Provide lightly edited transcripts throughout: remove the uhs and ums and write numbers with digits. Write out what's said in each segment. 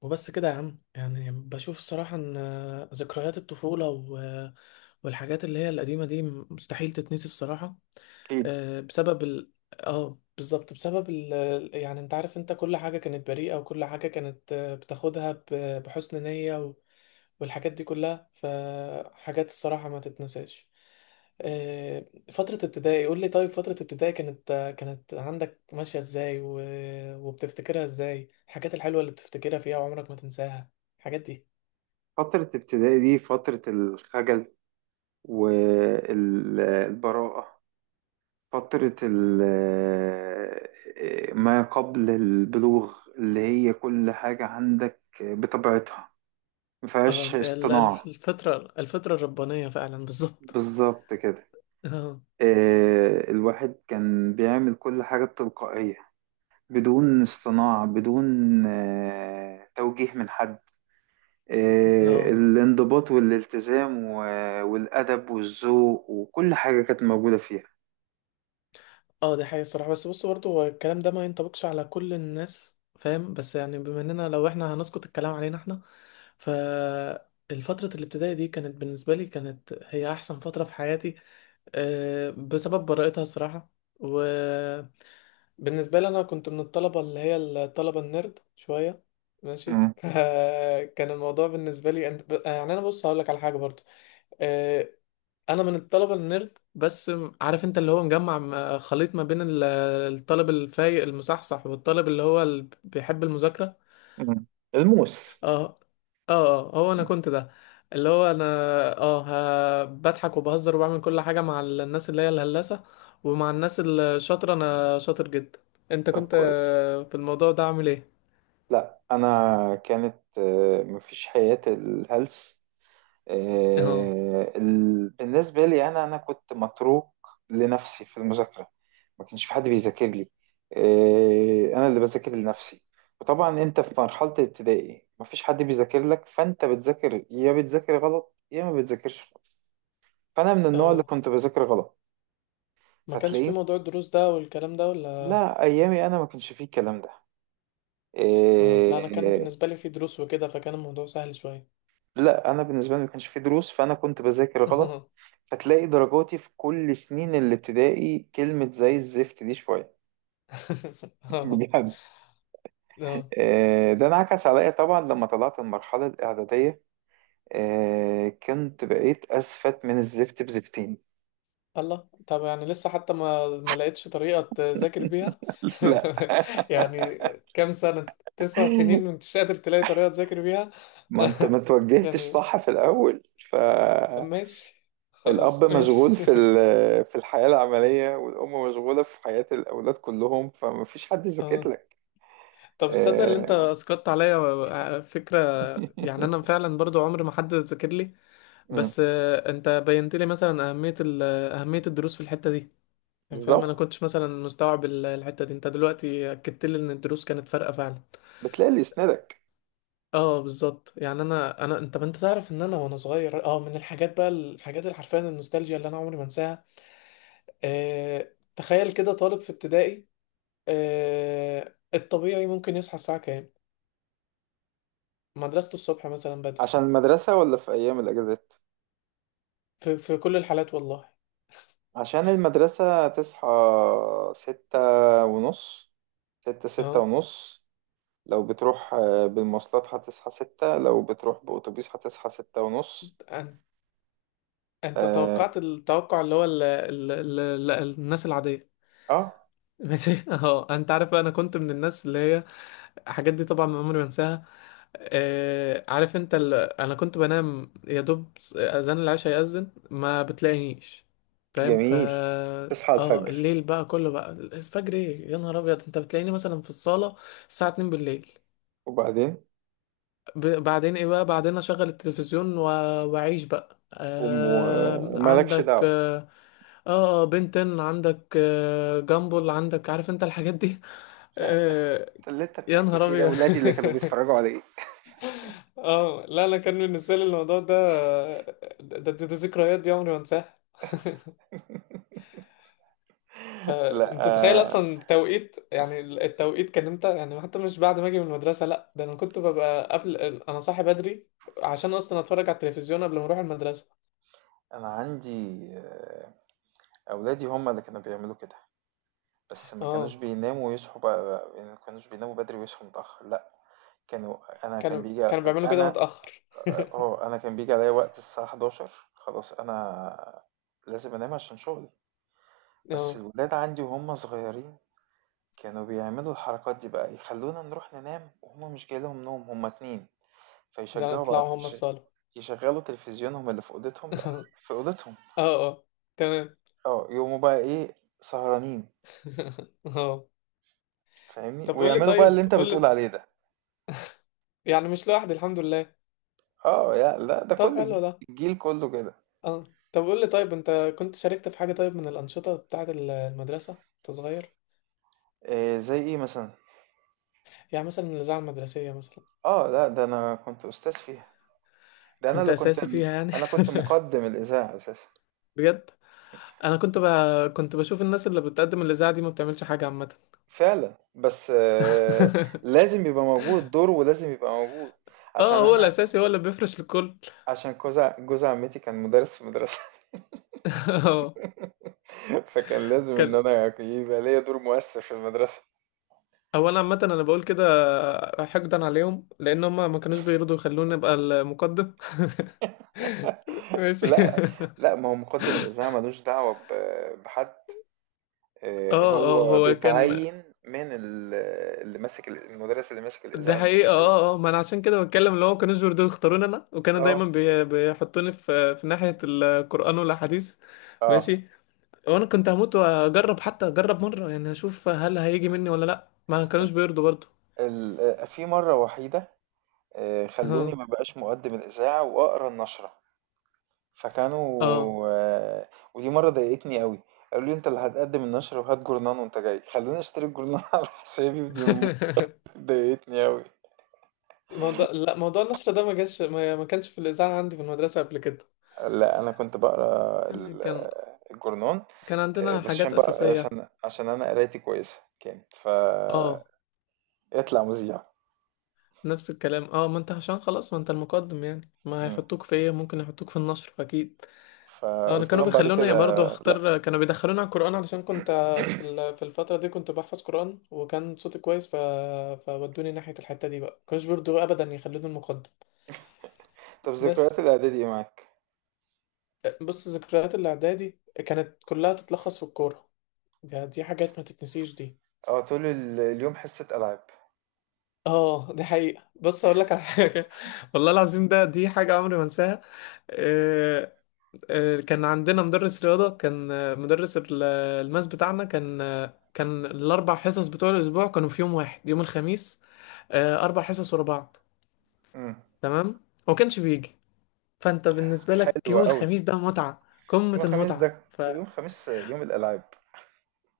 وبس كده يا عم يعني بشوف الصراحة ان ذكريات الطفولة والحاجات اللي هي القديمة دي مستحيل تتنسي الصراحة. أكيد. بسبب ال... اه بالظبط بسبب يعني انت عارف، انت كل حاجة كانت بريئة وكل حاجة كانت بتاخدها بحسن نية والحاجات دي كلها فحاجات الصراحة ما تتنساش. آه، فترة ابتدائي قول لي، طيب فترة ابتدائي كانت عندك ماشية ازاي وبتفتكرها ازاي، الحاجات الحلوة اللي بتفتكرها فيها وعمرك ما تنساها الحاجات دي. فترة ابتدائي دي فترة الخجل والبراءة، فترة ما قبل البلوغ اللي هي كل حاجة عندك بطبيعتها اه مفيهاش ده اصطناع. الفترة الربانية فعلا، بالظبط. بالظبط كده. اه. الواحد كان بيعمل كل حاجة بتلقائية، بدون اصطناع، بدون توجيه من حد. اه الانضباط والالتزام والأدب والذوق وكل حاجة كانت موجودة فيها. اه دي حقيقة الصراحة، بس بص برضه هو الكلام ده ما ينطبقش على كل الناس، فاهم؟ بس يعني بما اننا لو احنا هنسقط الكلام علينا احنا، فالفترة الابتدائي دي كانت بالنسبة لي، هي أحسن فترة في حياتي. بسبب براءتها الصراحة. وبالنسبة لي أنا كنت من الطلبة اللي هي الطلبة النيرد شوية. ماشي. مم. فكان الموضوع بالنسبة لي أنت يعني، أنا بص هقولك على حاجة برضو. آه، أنا من الطلبة النيرد، بس عارف أنت اللي هو مجمع خليط ما بين الطالب الفايق المصحصح والطالب اللي هو اللي بيحب المذاكرة. مم. الموس. اه اه. هو انا كنت ده، اللي هو انا. اه. بضحك وبهزر وبعمل كل حاجة مع الناس اللي هي الهلاسة، ومع الناس الشاطرة انا شاطر جدا. انت طب كنت كويس. في الموضوع ده عامل ايه؟ لا أنا كانت مفيش حياة الهلس. اه بالنسبة لي أنا كنت متروك لنفسي في المذاكرة، ما كانش في حد بيذاكر لي. أنا اللي بذاكر لنفسي. وطبعا أنت في مرحلة الابتدائي ما فيش حد بيذاكر لك، فأنت بتذاكر، يا بتذاكر غلط يا ما بتذاكرش خالص. فأنا من النوع اللي اه. كنت بذاكر غلط. ما كانش في فتلاقيني موضوع الدروس ده والكلام ده ولا؟ لا أيامي أنا ما كانش فيه الكلام ده. اه لا، انا كان آه، بالنسبة لي في دروس وكده، فكان الموضوع سهل شوية. لا انا بالنسبه لي ما كانش في دروس، فانا كنت بذاكر غلط. فتلاقي درجاتي في كل سنين الابتدائي كلمه زي الزفت دي شويه. اه بجد. اه. ده انعكس عليا طبعا لما طلعت المرحله الاعداديه. كنت بقيت اسفت من الزفت بزفتين. الله، طب يعني لسه حتى ما لقيتش طريقة تذاكر بيها؟ لا، يعني كام سنة؟ 9 سنين وانت مش قادر تلاقي طريقة تذاكر بيها؟ ما انت ما توجهتش يعني صح في الاول. فالاب ماشي، خلاص ماشي. مشغول في في الحياه العمليه، والام مشغوله في حياه الاولاد كلهم، فما فيش حد يذاكر اه. لك. طب تصدق اللي انت آه، اسقطت عليا فكرة؟ يعني انا فعلا برضو عمري ما حد ذاكر لي. مم. بس انت بينت لي مثلا اهمية اهمية الدروس في الحتة دي. يعني فاهم، انا بالظبط. كنتش مثلا مستوعب الحتة دي. انت دلوقتي اكدت لي ان الدروس كانت فارقة فعلا. بتلاقي اللي يسندك. اه بالظبط. يعني انا انت، ما انت تعرف ان انا، وانا صغير اه، من الحاجات بقى، الحاجات اللي حرفيا النوستالجيا اللي انا عمري ما انساها. آه تخيل كده، طالب في ابتدائي. آه الطبيعي ممكن يصحى الساعه كام؟ مدرسته الصبح مثلا بدري. عشان المدرسة ولا في أيام الأجازات؟ في كل الحالات والله. عشان المدرسة تصحى ستة ونص، ستة اه ونص. لو بتروح بالمواصلات هتصحى ستة، لو بتروح بأتوبيس هتصحى ستة ونص. أن- انت آه, توقعت التوقع اللي هو ال الناس العاديه. آه ماشي. اه انت عارف بقى، انا كنت من الناس اللي هي الحاجات دي طبعا ما عمري ما انساها. آه عارف انت انا كنت بنام يا دوب، اذان العشاء يأذن ما بتلاقينيش. فاهم؟ ف جميل. تصحى اه الفجر. الليل بقى كله، بقى الفجر ايه يا نهار ابيض، انت بتلاقيني مثلا في الصالة الساعة 2 بالليل. وبعدين بعدين ايه بقى؟ بعدين اشغل التلفزيون واعيش بقى. قوم آه و- مالكش عندك دعوة. اه، بنتن عندك، آه جامبل عندك، عارف انت الحاجات دي. لا، آه اللي انت يا بتحكي نهار فيه ده ابيض. ولادي اللي كانوا بيتفرجوا عليه. اه لا لا، كان بالنسبه لي الموضوع ده، ده ذكريات دي عمري ما انساها. لا فانت تتخيل اصلا التوقيت، يعني التوقيت كان امتى؟ يعني حتى مش بعد ما اجي من المدرسه، لا ده انا كنت ببقى قبل، انا صاحي بدري عشان اصلا اتفرج على التلفزيون قبل ما اروح المدرسه. انا عندي اولادي هم اللي كانوا بيعملوا كده، بس ما كانوش اه. بيناموا ويصحوا بقى، يعني ما كانوش بيناموا بدري ويصحوا متأخر، لا. كانوا انا كان كانوا بيجي كانوا بيعملوا كده انا متأخر. اه انا كان بيجي عليا وقت الساعة 11، خلاص انا لازم انام عشان شغلي. بس اه، الولاد عندي وهم صغيرين كانوا بيعملوا الحركات دي بقى، يخلونا نروح ننام وهم مش جاي لهم نوم، هم اتنين ده فيشجعوا بعض، طلعوا هم الصالة. يشغلوا تلفزيونهم اللي في اوضتهم. لا، اه في اوضتهم. اه تمام. اه يقوموا بقى ايه، سهرانين، اه. فاهمني، طب قول لي ويعملوا بقى اللي طيب، انت قول بتقول لي. عليه ده. يعني مش لوحدي، الحمد لله. اه، يا لا ده طب حلو ده. الجيل كله كده. اه. طب قول لي طيب، انت كنت شاركت في حاجة طيب من الأنشطة بتاعة المدرسة وانت صغير؟ إيه زي ايه مثلا؟ يعني مثلا الإذاعة المدرسية مثلا. اه لا ده انا كنت استاذ فيها. ده انا كنت اللي كنت أساسي فيها يعني؟ انا كنت مقدم الاذاعه اساسا. بجد؟ انا كنت كنت بشوف الناس اللي بتقدم الاذاعه دي ما بتعملش حاجه عامه. فعلا. بس آه لازم يبقى موجود دور، ولازم يبقى موجود. اه عشان هو انا الاساسي هو اللي بيفرش للكل. عشان جوز عمتي كان مدرس في المدرسه. اه فكان لازم ان كان، انا يبقى ليا دور مؤثر في المدرسه. اولا عامه انا بقول كده حقدا عليهم، لان هم ما كانوش بيرضوا يخلوني ابقى المقدم. ماشي. لا لا ما هو مقدم الاذاعه ملوش دعوه بحد، اه اه هو هو كان. بيتعين من اللي ماسك المدرس اللي ماسك ده الإذاعة حقيقة المدرسية. اه اه، ما انا عشان كده بتكلم، اللي هو ما كانوش بيرضوا يختاروني انا، وكانوا دايما اه بيحطوني في ناحية القرآن والاحاديث. اه. ماشي. وانا كنت هموت واجرب، حتى اجرب مرة يعني، اشوف هل هيجي مني ولا لا، ما كانوش ال- بيرضوا برضه. في مرة وحيدة خلوني اه ما بقاش مقدم الإذاعة وأقرأ النشرة. فكانوا اه. آه، ودي مرة ضايقتني قوي. قالوا لي انت اللي هتقدم النشرة وهات جورنان وانت جاي، خلوني اشتري الجورنان على حسابي، ودي ضايقتني قوي. موضوع، لا موضوع النشر ده ما جاش، ما كانش في الإذاعة عندي في المدرسة قبل كده. لا انا كنت بقرا يعني الجورنان، كان عندنا بس حاجات عشان بقى أساسية. عشان عشان انا قرايتي كويسة كانت ف اه يطلع مذيع. نفس الكلام. اه ما انت عشان خلاص، ما انت المقدم يعني، ما مم. هيحطوك في ايه؟ ممكن يحطوك في النشر اكيد. اه انا فقلت كانوا لهم بعد بيخلوني برضه كده لا. اختار، كانوا بيدخلوني على القرآن علشان كنت في في الفترة دي كنت بحفظ قرآن وكان صوتي كويس فودوني ناحية الحتة دي بقى، كانوش برضه ابدا يخلوني المقدم. طب بس ذكريات الاعدادي ايه معاك؟ بص، ذكريات الاعدادي كانت كلها تتلخص في الكورة. دي حاجات ما تتنسيش دي. اه طول اليوم حصة العاب. اه دي حقيقة، بص اقول لك على حاجة. والله العظيم ده، دي حاجة عمري ما انساها. آه، كان عندنا مدرس رياضة، كان مدرس الماس بتاعنا، كان كان ال4 حصص بتوع الأسبوع كانوا في يوم واحد، يوم الخميس. 4 حصص ورا بعض. مم. تمام. هو كانش بيجي، فأنت بالنسبة لك حلوة يوم قوي الخميس ده متعة، قمة يوم الخميس ده، المتعة ف يوم الخميس يوم الالعاب.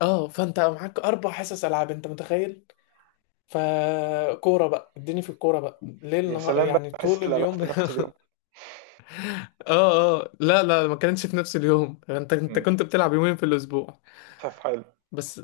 اه فأنت معاك 4 حصص ألعاب، أنت متخيل؟ فكورة بقى، اديني في الكورة بقى ليل يا نهار سلام بقى يعني حصة طول الالعاب اليوم. في نفس اليوم. اه اه لا لا، ما كانتش في نفس اليوم، انت مم. كنت بتلعب يومين في الاسبوع. طب حلو. بس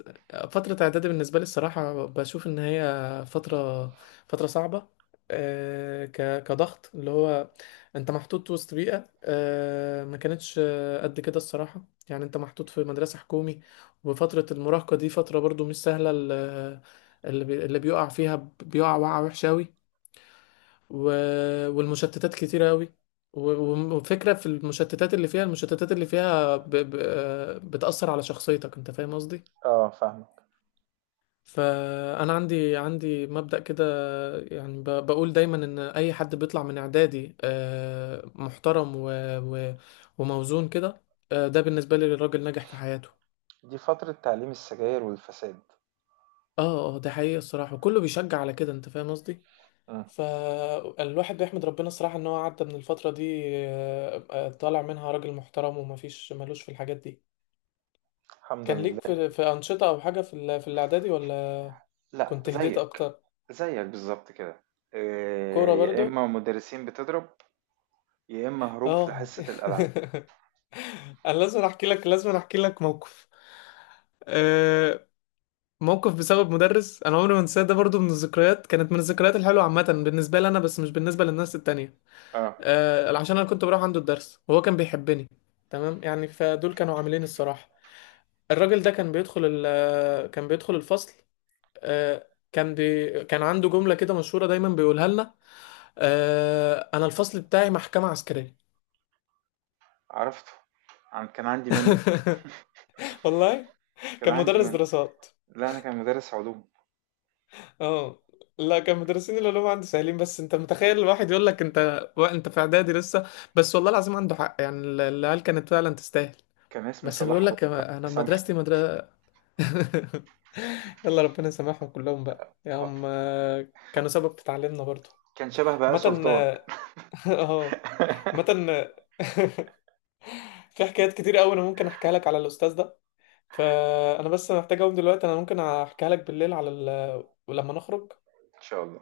فترة اعدادي بالنسبة لي الصراحة بشوف ان هي فترة، فترة صعبة. ك كضغط اللي هو انت محطوط وسط بيئة، ما كانتش قد كده الصراحة، يعني انت محطوط في مدرسة حكومي وفترة المراهقة دي فترة برضو مش سهلة. اللي بيقع فيها بيقع وقعة وحشة أوي. و... والمشتتات كتيرة قوي. وفكرة في المشتتات اللي فيها، المشتتات اللي فيها ب... ب... آه، بتأثر على شخصيتك انت، فاهم قصدي؟ اه فاهمك. فأنا عندي مبدأ كده يعني، بقول دايما ان اي حد بيطلع من اعدادي محترم و... وموزون كده. ده بالنسبة لي الراجل ناجح في حياته. دي فترة تعليم السجاير والفساد. اه اه ده حقيقي الصراحة، وكله بيشجع على كده انت فاهم قصدي. مم. فالواحد بيحمد ربنا الصراحة ان هو عدى من الفترة دي، طالع منها راجل محترم، ومفيش ملوش في الحاجات دي. الحمد كان ليك لله. في, في أنشطة او حاجة في في الاعدادي ولا لا كنت هديت زيك، اكتر؟ زيك بالظبط كده. كورة إيه، يا برضو. اما مدرسين بتضرب، يا اما هروب في اه. حصة الالعاب. انا لازم احكي لك، لازم احكي لك موقف. آه، موقف بسبب مدرس انا عمري ما انساه، ده برضو من الذكريات، كانت من الذكريات الحلوة عامة بالنسبة لي انا، بس مش بالنسبة للناس التانية. اه عشان انا كنت بروح عنده الدرس وهو كان بيحبني. تمام يعني، فدول كانوا عاملين الصراحة. الراجل ده كان بيدخل الفصل. آه، كان عنده جملة كده مشهورة دايما بيقولها لنا، انا الفصل بتاعي محكمة عسكرية. عرفته. كان عندي منه، والله. كان كان عندي مدرس من. دراسات. لا انا كان مدرس علوم. اه لا، كان مدرسين العلوم عندي سهلين، بس انت متخيل الواحد يقول لك انت انت في اعدادي لسه؟ بس والله العظيم عنده حق، يعني العيال كانت فعلا تستاهل. كان اسمه بس صلاح، بيقول لك الله انا يسامحه. مدرستي مدرسة. يلا ربنا يسامحهم كلهم بقى، يا هم كانوا سبب في تعليمنا برضو. كان شبه بهاء عامة. سلطان. اه آه، عامة. آه، في حكايات كتير قوي، انا ممكن احكيها لك على الاستاذ ده. فانا بس محتاج اقوم دلوقتي، انا ممكن احكيها لك بالليل على لما نخرج. ان شاء الله.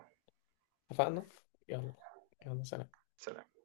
اتفقنا. يلا. يلا سلام. سلام.